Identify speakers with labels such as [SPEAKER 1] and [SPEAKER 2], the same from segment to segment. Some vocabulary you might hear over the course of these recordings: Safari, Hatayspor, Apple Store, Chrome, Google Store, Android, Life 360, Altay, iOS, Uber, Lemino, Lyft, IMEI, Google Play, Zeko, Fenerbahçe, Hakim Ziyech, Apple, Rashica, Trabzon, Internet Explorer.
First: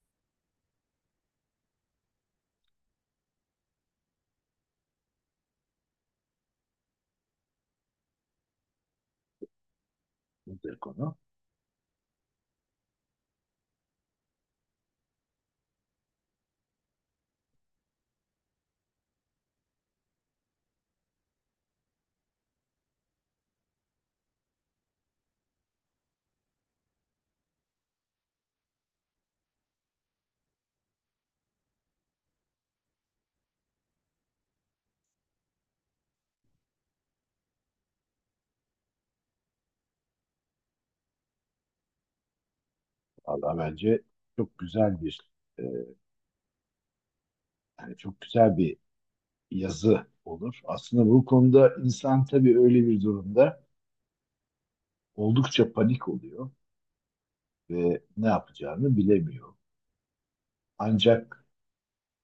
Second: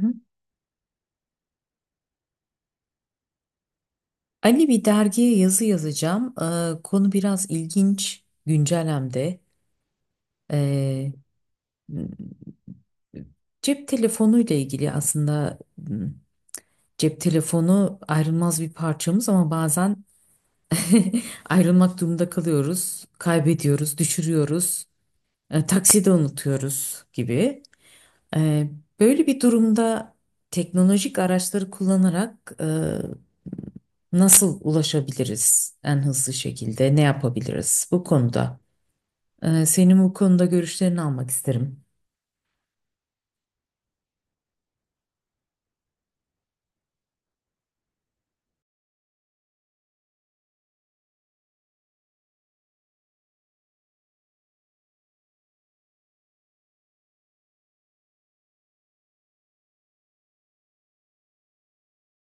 [SPEAKER 1] Hı hı. Ali bir dergiye yazı yazacağım. Konu biraz ilginç, güncel hem de.
[SPEAKER 2] Nedir
[SPEAKER 1] Ee,
[SPEAKER 2] konu?
[SPEAKER 1] m- Cep telefonuyla ilgili aslında cep telefonu ayrılmaz bir parçamız ama bazen ayrılmak durumunda kalıyoruz, kaybediyoruz, düşürüyoruz, takside unutuyoruz gibi. Ee, Böyle bir durumda teknolojik araçları kullanarak nasıl ulaşabiliriz en hızlı şekilde? Ne yapabiliriz bu konuda? Senin bu konuda görüşlerini almak isterim.
[SPEAKER 2] Valla bence çok güzel bir e, yani çok güzel bir yazı olur. Aslında bu konuda insan tabii öyle bir durumda oldukça panik oluyor ve ne yapacağını bilemiyor. Ancak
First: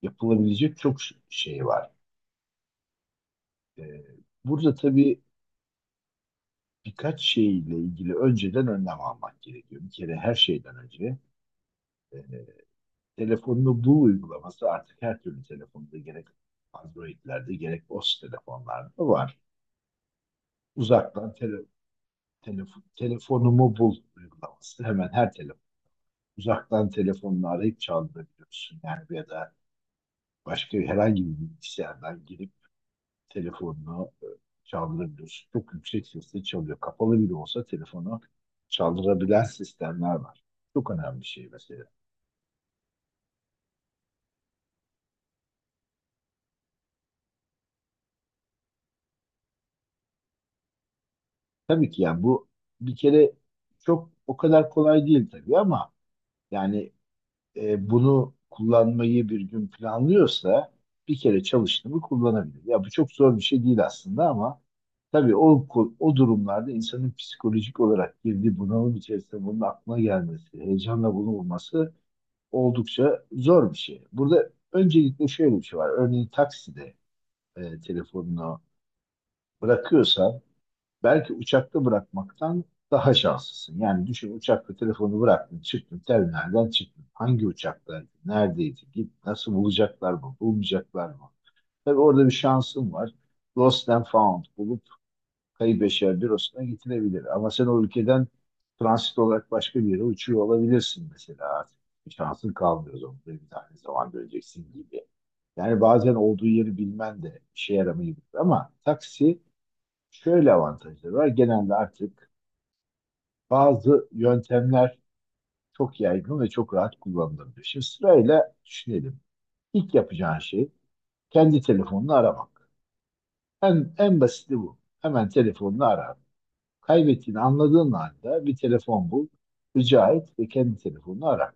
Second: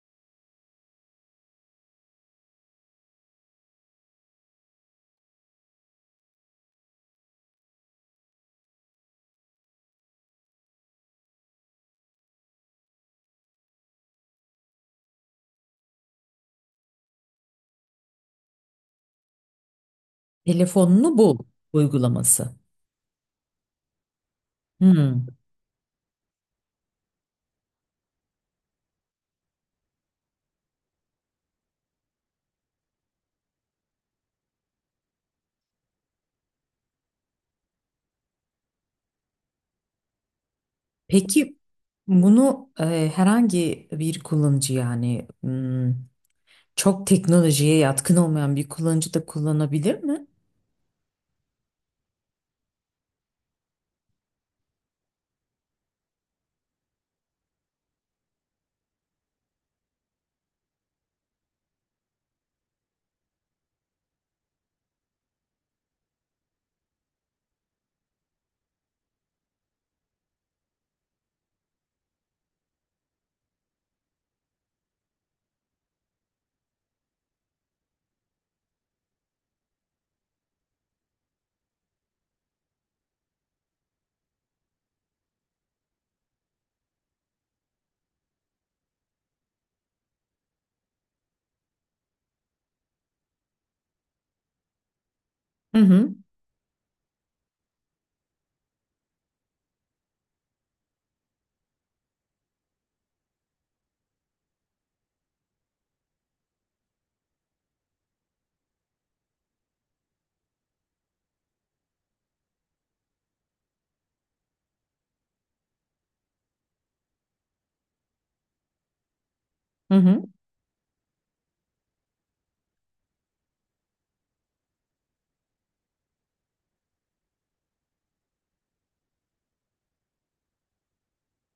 [SPEAKER 2] yapılabilecek çok şey var. E, Burada tabii birkaç şeyle ilgili önceden önlem almak gerekiyor. Bir kere her şeyden önce e, telefonunu bul uygulaması artık her türlü telefonda gerek Android'lerde gerek o s telefonlarda var.
[SPEAKER 1] Telefonunu
[SPEAKER 2] Uzaktan
[SPEAKER 1] bul uygulaması.
[SPEAKER 2] telefonumu bul uygulaması. Hemen
[SPEAKER 1] Hmm.
[SPEAKER 2] her telefon. Uzaktan telefonunu arayıp çaldırabiliyorsun. Yani ya da başka herhangi bir bilgisayardan girip telefonunu çaldırabiliyorsun. Çok yüksek sesle çalıyor. Kapalı bile olsa telefonu çaldırabilen sistemler var. Çok önemli bir şey
[SPEAKER 1] Peki
[SPEAKER 2] mesela.
[SPEAKER 1] bunu herhangi bir kullanıcı, yani çok teknolojiye yatkın olmayan bir kullanıcı da kullanabilir mi?
[SPEAKER 2] Tabii ki yani bu bir kere çok o kadar kolay değil tabii ama yani bunu kullanmayı bir gün planlıyorsa bir kere çalıştı mı kullanabilir. Ya bu çok zor bir şey değil aslında ama tabii o durumlarda insanın psikolojik olarak girdiği bunalım içerisinde bunun aklına gelmesi, heyecanla bunu bulması oldukça zor bir şey. Burada öncelikle şöyle bir şey var. Örneğin takside telefonunu bırakıyorsan belki uçakta bırakmaktan daha şanslısın. Yani düşün, uçakta telefonu bıraktın, çıktın, terminalden çıktın. Hangi uçakta, neredeydi, git, nasıl bulacaklar mı, bulmayacaklar mı? Tabii orada bir şansın var. Lost and found bulup
[SPEAKER 1] Hı
[SPEAKER 2] kayıp
[SPEAKER 1] hı.
[SPEAKER 2] eşya bürosuna getirebilir. Ama sen o ülkeden transit olarak başka bir yere uçuyor olabilirsin mesela artık. Bir şansın kalmıyor zorunda. Bir tane zaman göreceksin gibi. Yani bazen olduğu yeri bilmen de işe yaramayabilir ama taksi, şöyle avantajları var. Genelde artık bazı yöntemler çok yaygın ve çok rahat kullanılabilir. Şimdi sırayla düşünelim. İlk
[SPEAKER 1] Hı hı.
[SPEAKER 2] yapacağın şey kendi telefonunu aramak. En basiti bu. Hemen telefonunu ara. Kaybettiğini anladığın anda bir telefon bul, rica et ve kendi telefonunu ara.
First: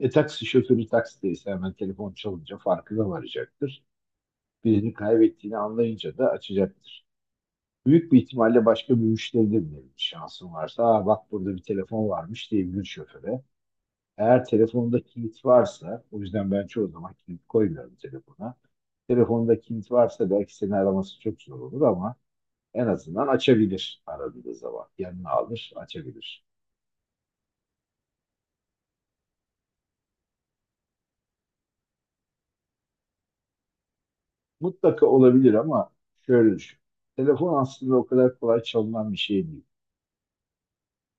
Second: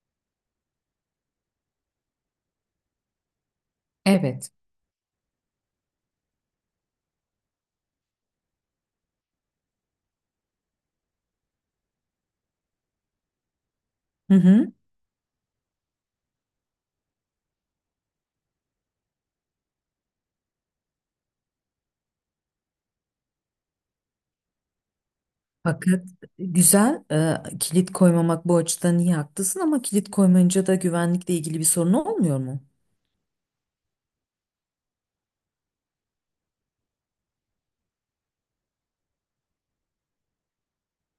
[SPEAKER 2] Taksi şoförü taksideyse hemen telefon çalınca farkına varacaktır.
[SPEAKER 1] Evet.
[SPEAKER 2] Birini kaybettiğini anlayınca da açacaktır. Büyük bir ihtimalle başka bir müşteride bile şansın varsa, aa, bak, burada bir telefon varmış diyebilir şoföre.
[SPEAKER 1] Hı
[SPEAKER 2] Eğer
[SPEAKER 1] hı.
[SPEAKER 2] telefonda kilit varsa, o yüzden ben çoğu zaman kilit koymuyorum telefona. Telefonda kilit varsa belki seni araması çok zor olur ama en azından açabilir aradığı zaman. Yanına alır,
[SPEAKER 1] Fakat
[SPEAKER 2] açabilir.
[SPEAKER 1] güzel, kilit koymamak bu açıdan iyi, haklısın, ama kilit koymayınca da güvenlikle ilgili bir sorun olmuyor mu?
[SPEAKER 2] Mutlaka olabilir ama şöyle düşün. Telefon aslında o kadar kolay çalınan bir şey değil.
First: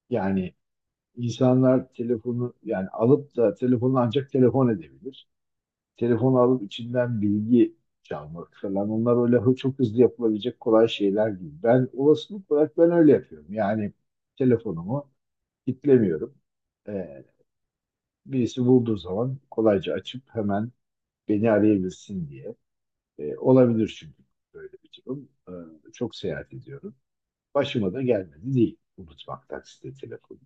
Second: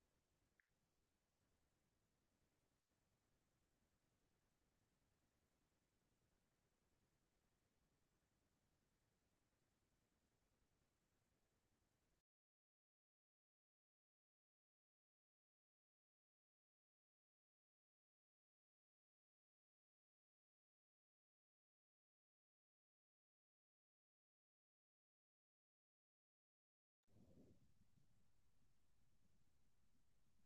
[SPEAKER 2] Yani insanlar telefonu, yani alıp da telefonu ancak telefon edebilir. Telefonu alıp içinden bilgi çalmak falan, onlar öyle çok hızlı yapılabilecek kolay şeyler değil. Ben olasılık olarak ben öyle yapıyorum. Yani telefonumu kilitlemiyorum. Ee, Birisi bulduğu zaman kolayca açıp hemen beni arayabilsin diye. Olabilir çünkü böyle bir durum. Çok seyahat ediyorum. Başıma da gelmedi değil unutmak takside telefonu.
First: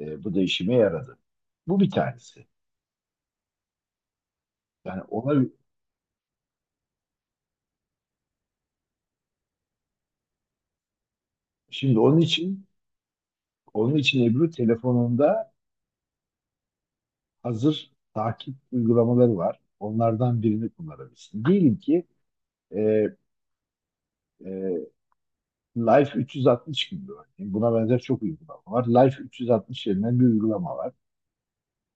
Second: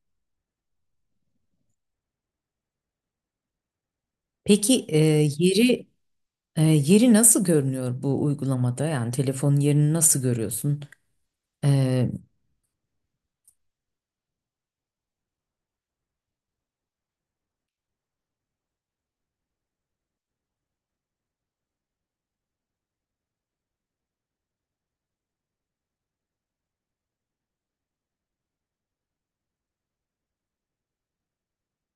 [SPEAKER 2] Bu da işime yaradı. Bu bir tanesi.
[SPEAKER 1] Peki
[SPEAKER 2] Yani ona,
[SPEAKER 1] yeri yeri nasıl görünüyor bu uygulamada? Yani telefonun yerini nasıl görüyorsun?
[SPEAKER 2] şimdi
[SPEAKER 1] E,
[SPEAKER 2] onun için Ebru, telefonunda hazır takip uygulamaları var. Onlardan birini kullanabilirsin. Diyelim ki e, e, Life 360 gibi örneğin. Buna benzer çok uygulama var. Life 360 denilen bir uygulama var.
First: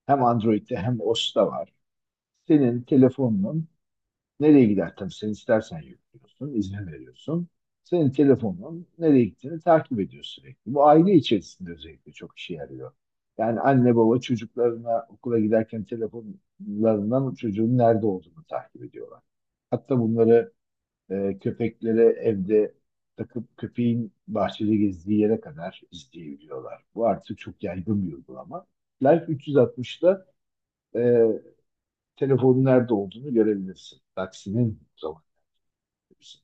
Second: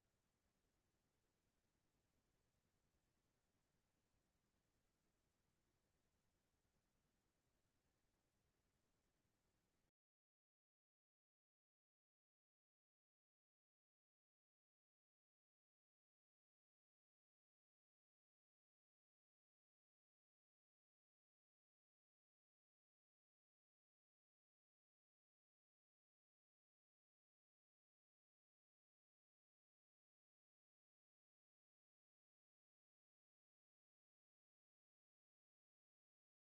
[SPEAKER 2] Hem Android'de hem iOS'ta var. Senin telefonunun nereye gider? Tabii sen istersen yüklüyorsun, izin veriyorsun. Senin telefonun nereye gittiğini takip ediyor sürekli. Bu aile içerisinde özellikle çok işe yarıyor. Yani anne baba çocuklarına okula giderken telefonlarından çocuğun nerede olduğunu takip ediyorlar. Hatta bunları köpeklere evde takıp köpeğin bahçede gezdiği yere kadar izleyebiliyorlar. Bu artık çok yaygın bir uygulama. Life 360'da e, telefonun nerede olduğunu görebilirsin. Taksinin zamanı.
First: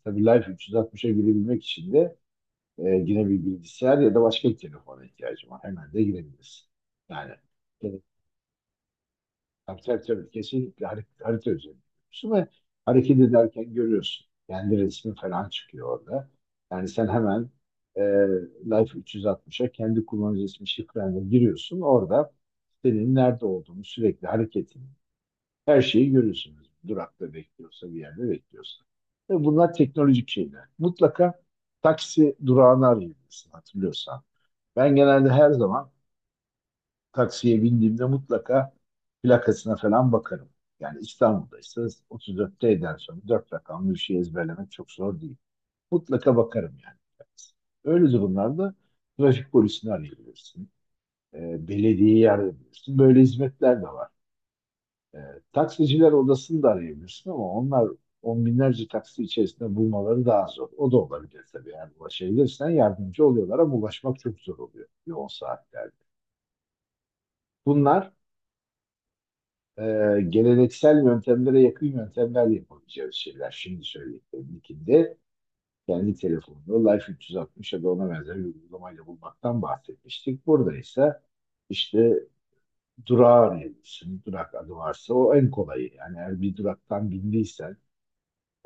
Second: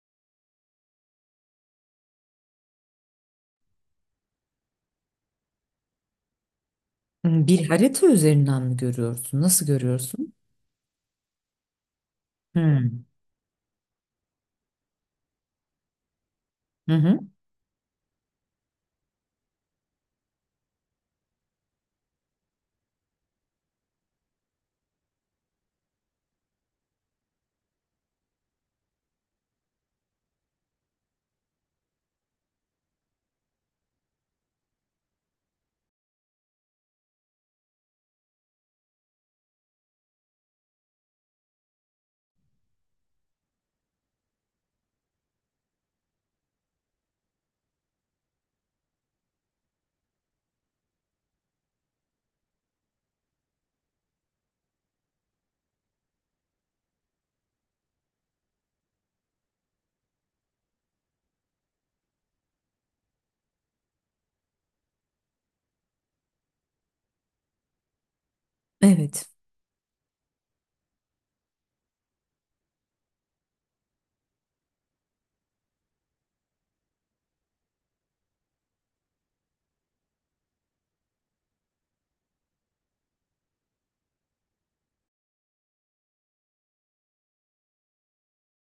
[SPEAKER 2] Tabii Life 360'a girebilmek için de yine bir bilgisayar ya da başka bir telefona ihtiyacın var. Hemen de girebilirsin. Yani,
[SPEAKER 1] Bir harita üzerinden mi görüyorsun? Nasıl
[SPEAKER 2] tabii tabii tabii.
[SPEAKER 1] görüyorsun?
[SPEAKER 2] Kesinlikle harita üzerinde görüyorsun ve
[SPEAKER 1] Hmm.
[SPEAKER 2] hareket ederken görüyorsun. Kendi resmi falan çıkıyor orada. Yani
[SPEAKER 1] Hı
[SPEAKER 2] sen
[SPEAKER 1] hı.
[SPEAKER 2] hemen e, Life 360'a kendi kullanıcı ismi şifrenle giriyorsun. Orada senin nerede olduğunu, sürekli hareketini, her şeyi görüyorsunuz. Durakta bekliyorsa, bir yerde bekliyorsa. Ve bunlar teknolojik şeyler. Mutlaka taksi durağını arayabilirsin hatırlıyorsan. Ben genelde her zaman taksiye bindiğimde mutlaka plakasına falan bakarım. Yani İstanbul'da ise 34T'den sonra 4 rakamlı bir şey ezberlemek çok zor değil. Mutlaka bakarım yani. Öyle durumlarda trafik polisini arayabilirsin. Belediyeyi arayabilirsin. Böyle hizmetler de var. E, Taksiciler odasını da arayabilirsin ama onlar on binlerce taksi içerisinde bulmaları daha zor. O da olabilir tabii. Yani ulaşabilirsen yardımcı oluyorlar ama ulaşmak çok zor oluyor yoğun saatlerde. Bunlar
[SPEAKER 1] Evet.
[SPEAKER 2] e, geleneksel yöntemlere yakın yöntemler, yapabileceğimiz şeyler. Şimdi söylediklerim ilkinde kendi telefonunu Life 360 ya da ona benzer bir uygulamayla bulmaktan bahsetmiştik. Burada ise işte durağı arayabilirsin. Durak adı varsa o en kolayı. Yani eğer bir duraktan bindiysen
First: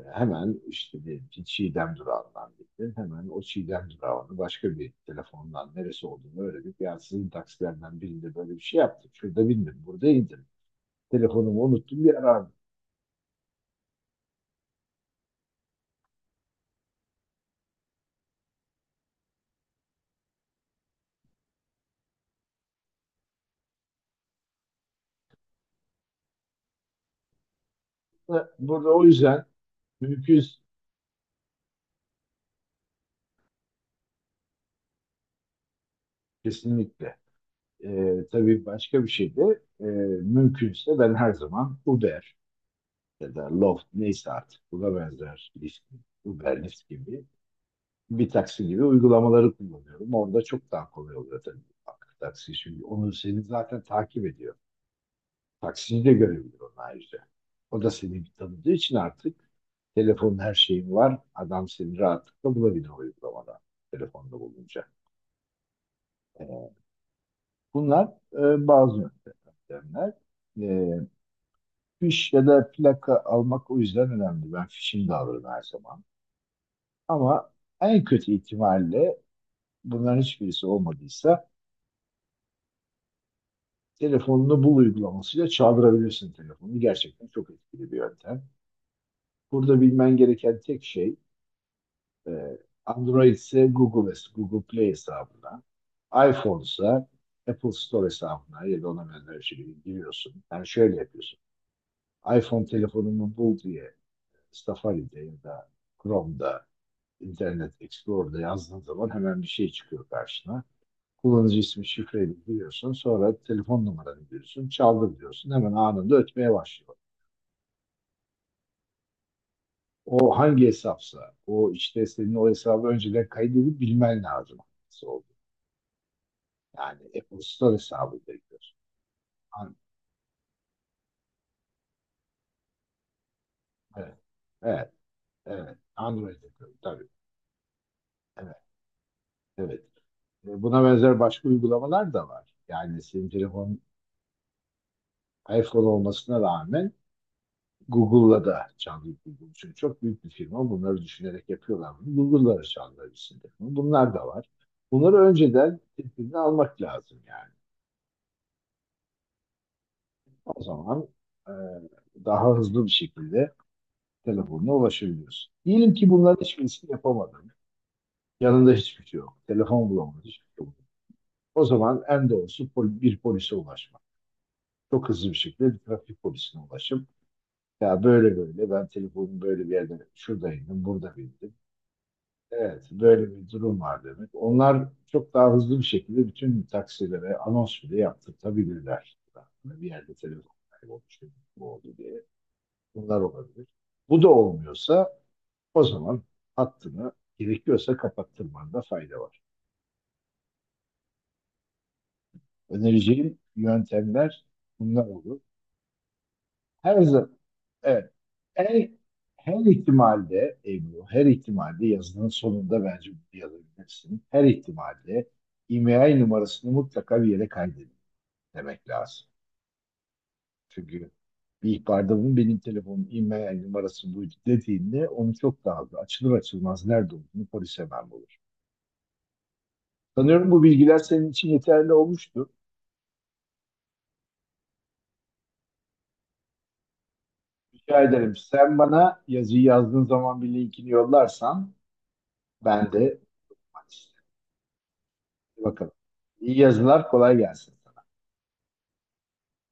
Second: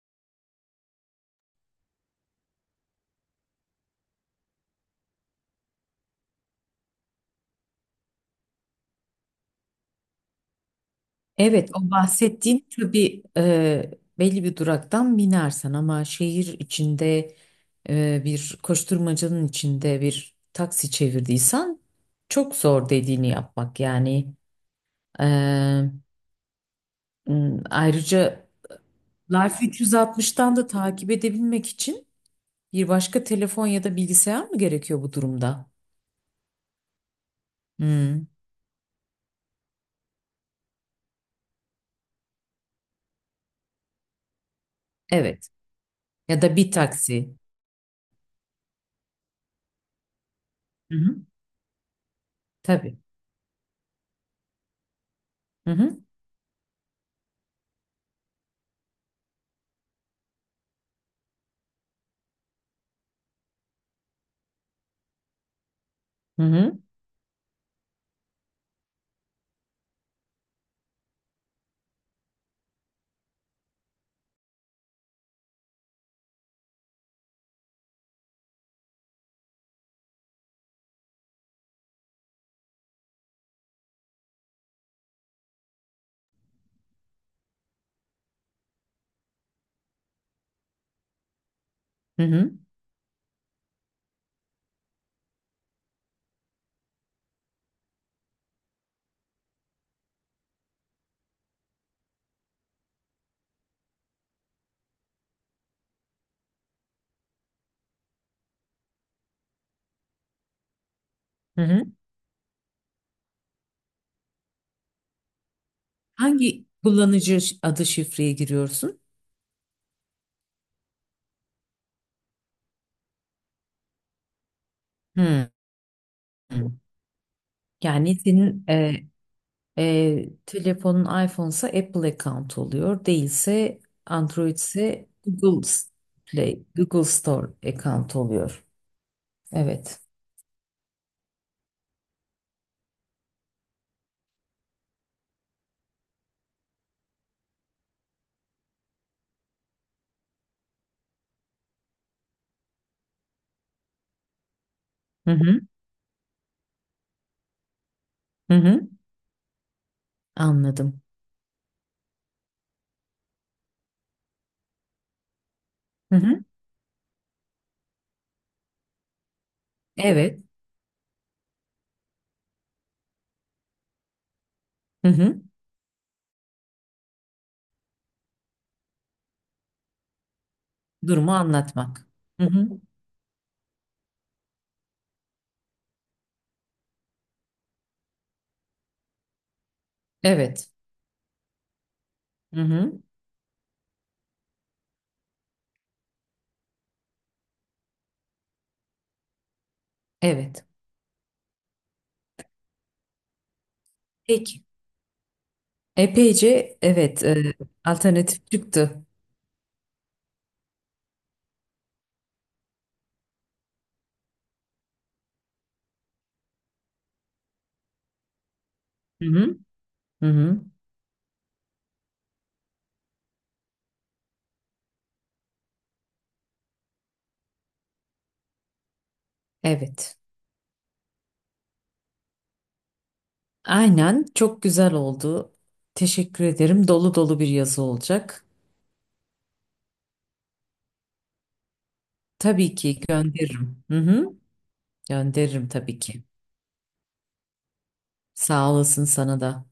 [SPEAKER 2] hemen işte, diyelim ki Çiğdem durağından bindin. Hemen o Çiğdem durağını başka bir telefondan neresi olduğunu öğrenip ya sizin taksilerden birinde böyle bir şey yaptık. Şurada bindim, burada indim, telefonumu
[SPEAKER 1] Evet, o
[SPEAKER 2] unuttum, bir arar.
[SPEAKER 1] bahsettiğin tabii, belli bir duraktan binersen ama şehir içinde, bir koşturmacanın içinde bir taksi çevirdiysen çok zor dediğini yapmak yani. E, Ayrıca
[SPEAKER 2] Burada, o yüzden
[SPEAKER 1] Life
[SPEAKER 2] mümkün,
[SPEAKER 1] 360'tan da takip edebilmek için bir başka telefon ya da bilgisayar mı gerekiyor bu durumda?
[SPEAKER 2] kesinlikle.
[SPEAKER 1] Hı,
[SPEAKER 2] Tabii başka bir şey de mümkünse ben her zaman Uber ya da Lyft, neyse artık buna
[SPEAKER 1] evet.
[SPEAKER 2] benzer Lyft,
[SPEAKER 1] Ya da
[SPEAKER 2] Uber,
[SPEAKER 1] bir
[SPEAKER 2] Lyft gibi
[SPEAKER 1] taksi.
[SPEAKER 2] bir taksi gibi uygulamaları kullanıyorum. Orada çok daha
[SPEAKER 1] Hı
[SPEAKER 2] kolay
[SPEAKER 1] hı.
[SPEAKER 2] oluyor tabii. Bak, taksi şimdi
[SPEAKER 1] Tabii.
[SPEAKER 2] onu seni zaten takip ediyor.
[SPEAKER 1] Hı hı.
[SPEAKER 2] Taksiyi de görebiliyor onun ayrıca. O da seni tanıdığı için artık telefonun, her şeyin var. Adam seni rahatlıkla bulabilir o uygulamada, telefonda bulunca.
[SPEAKER 1] Hı
[SPEAKER 2] Ee,
[SPEAKER 1] hı.
[SPEAKER 2] Bunlar bazı yöntemler. E, Fiş ya da plaka almak o yüzden önemli. Ben fişini de alırım her zaman. Ama en kötü ihtimalle bunların hiçbirisi olmadıysa telefonunu bul uygulamasıyla çaldırabilirsin telefonu. Gerçekten çok etkili bir yöntem. Burada bilmen gereken tek şey,
[SPEAKER 1] Hı
[SPEAKER 2] e,
[SPEAKER 1] hı.
[SPEAKER 2] Android ise Google Play hesabına, iPhone ise Apple Store hesabına ya da ona benzer bir şekilde giriyorsun. Yani şöyle yapıyorsun, iPhone telefonumu bul diye Safari'de ya da Chrome'da, Internet Explorer'da yazdığın zaman hemen bir şey çıkıyor karşına. Kullanıcı
[SPEAKER 1] Hı hı.
[SPEAKER 2] ismi, şifreyi giriyorsun. Sonra telefon numaranı giriyorsun. Çaldır diyorsun. Hemen anında ötmeye
[SPEAKER 1] Hangi
[SPEAKER 2] başlıyor.
[SPEAKER 1] kullanıcı ş- adı şifreye giriyorsun?
[SPEAKER 2] O hangi hesapsa, o işte, senin o hesabı önceden kaydedip bilmen lazım, hangisi.
[SPEAKER 1] Hmm.
[SPEAKER 2] Yani Apple Store
[SPEAKER 1] Yani
[SPEAKER 2] hesabı
[SPEAKER 1] senin
[SPEAKER 2] bekliyorsun. An-
[SPEAKER 1] telefonun iPhone'sa Apple account oluyor. Değilse
[SPEAKER 2] Evet,
[SPEAKER 1] Android
[SPEAKER 2] evet,
[SPEAKER 1] ise Google
[SPEAKER 2] evet.
[SPEAKER 1] S-
[SPEAKER 2] Android'de
[SPEAKER 1] Play, Google
[SPEAKER 2] tabii.
[SPEAKER 1] Store account
[SPEAKER 2] Evet,
[SPEAKER 1] oluyor.
[SPEAKER 2] evet.
[SPEAKER 1] Evet.
[SPEAKER 2] Buna benzer başka uygulamalar da var. Yani senin telefonun iPhone olmasına rağmen Google'la da çaldık Google için. Çok büyük bir firma. Bunları düşünerek yapıyorlar bunu. Google'la da çaldılar isim takımı. Bunlar da var. Bunları
[SPEAKER 1] Hı hı.
[SPEAKER 2] önceden tedbirini almak lazım yani.
[SPEAKER 1] Hı hı.
[SPEAKER 2] O
[SPEAKER 1] Anladım.
[SPEAKER 2] zaman e, daha hızlı bir şekilde telefonuna ulaşabiliyorsun. Diyelim ki
[SPEAKER 1] Hı hı.
[SPEAKER 2] bunların hiçbirisini yapamadın. Yanında hiçbir şey yok. Telefon bulamadın.
[SPEAKER 1] Evet.
[SPEAKER 2] Hiçbir şey yok. O zaman en doğrusu bir polise ulaşmak.
[SPEAKER 1] Hı
[SPEAKER 2] Çok hızlı bir
[SPEAKER 1] hı.
[SPEAKER 2] şekilde bir trafik polisine ulaşıp ya böyle böyle, ben telefonumu böyle bir yerden, şuradaydım, burada
[SPEAKER 1] Durumu
[SPEAKER 2] bindim.
[SPEAKER 1] anlatmak. Hı hı.
[SPEAKER 2] Evet, böyle bir durum var demek. Onlar çok daha hızlı bir şekilde bütün taksilere anons bile yaptırtabilirler. Yani bir yerde telefon
[SPEAKER 1] Evet.
[SPEAKER 2] kaybolmuş, bu oldu diye.
[SPEAKER 1] Hı hı.
[SPEAKER 2] Bunlar olabilir. Bu da olmuyorsa o zaman hattını gerekiyorsa kapattırmanda fayda var.
[SPEAKER 1] Evet.
[SPEAKER 2] Önereceğim yöntemler
[SPEAKER 1] Peki.
[SPEAKER 2] bunlar olur.
[SPEAKER 1] Epeyce
[SPEAKER 2] Her
[SPEAKER 1] evet,
[SPEAKER 2] zaman, evet,
[SPEAKER 1] alternatif
[SPEAKER 2] Her,
[SPEAKER 1] çıktı.
[SPEAKER 2] her ihtimalde Ebru, her ihtimalde yazının sonunda bence bir yazabilirsin. Her ihtimalde IMEI numarasını mutlaka bir yere kaydedin demek lazım.
[SPEAKER 1] Hı hı. Hı hı.
[SPEAKER 2] Çünkü bir ihbarda bunun benim telefonum, IMEI numarası bu dediğinde onu çok daha hızlı, açılır açılmaz nerede olduğunu polis hemen bulur.
[SPEAKER 1] Evet.
[SPEAKER 2] Sanıyorum bu bilgiler senin için yeterli olmuştu.
[SPEAKER 1] Aynen, çok güzel oldu. Teşekkür ederim. Dolu dolu bir yazı
[SPEAKER 2] Rica ederim.
[SPEAKER 1] olacak.
[SPEAKER 2] Sen bana yazıyı yazdığın zaman bir linkini yollarsan
[SPEAKER 1] Tabii
[SPEAKER 2] ben
[SPEAKER 1] ki
[SPEAKER 2] de
[SPEAKER 1] gönderirim. Hı hı. Gönderirim
[SPEAKER 2] bakalım.
[SPEAKER 1] tabii ki.
[SPEAKER 2] İyi yazılar kolay gelsin.
[SPEAKER 1] Sağ olasın sana da.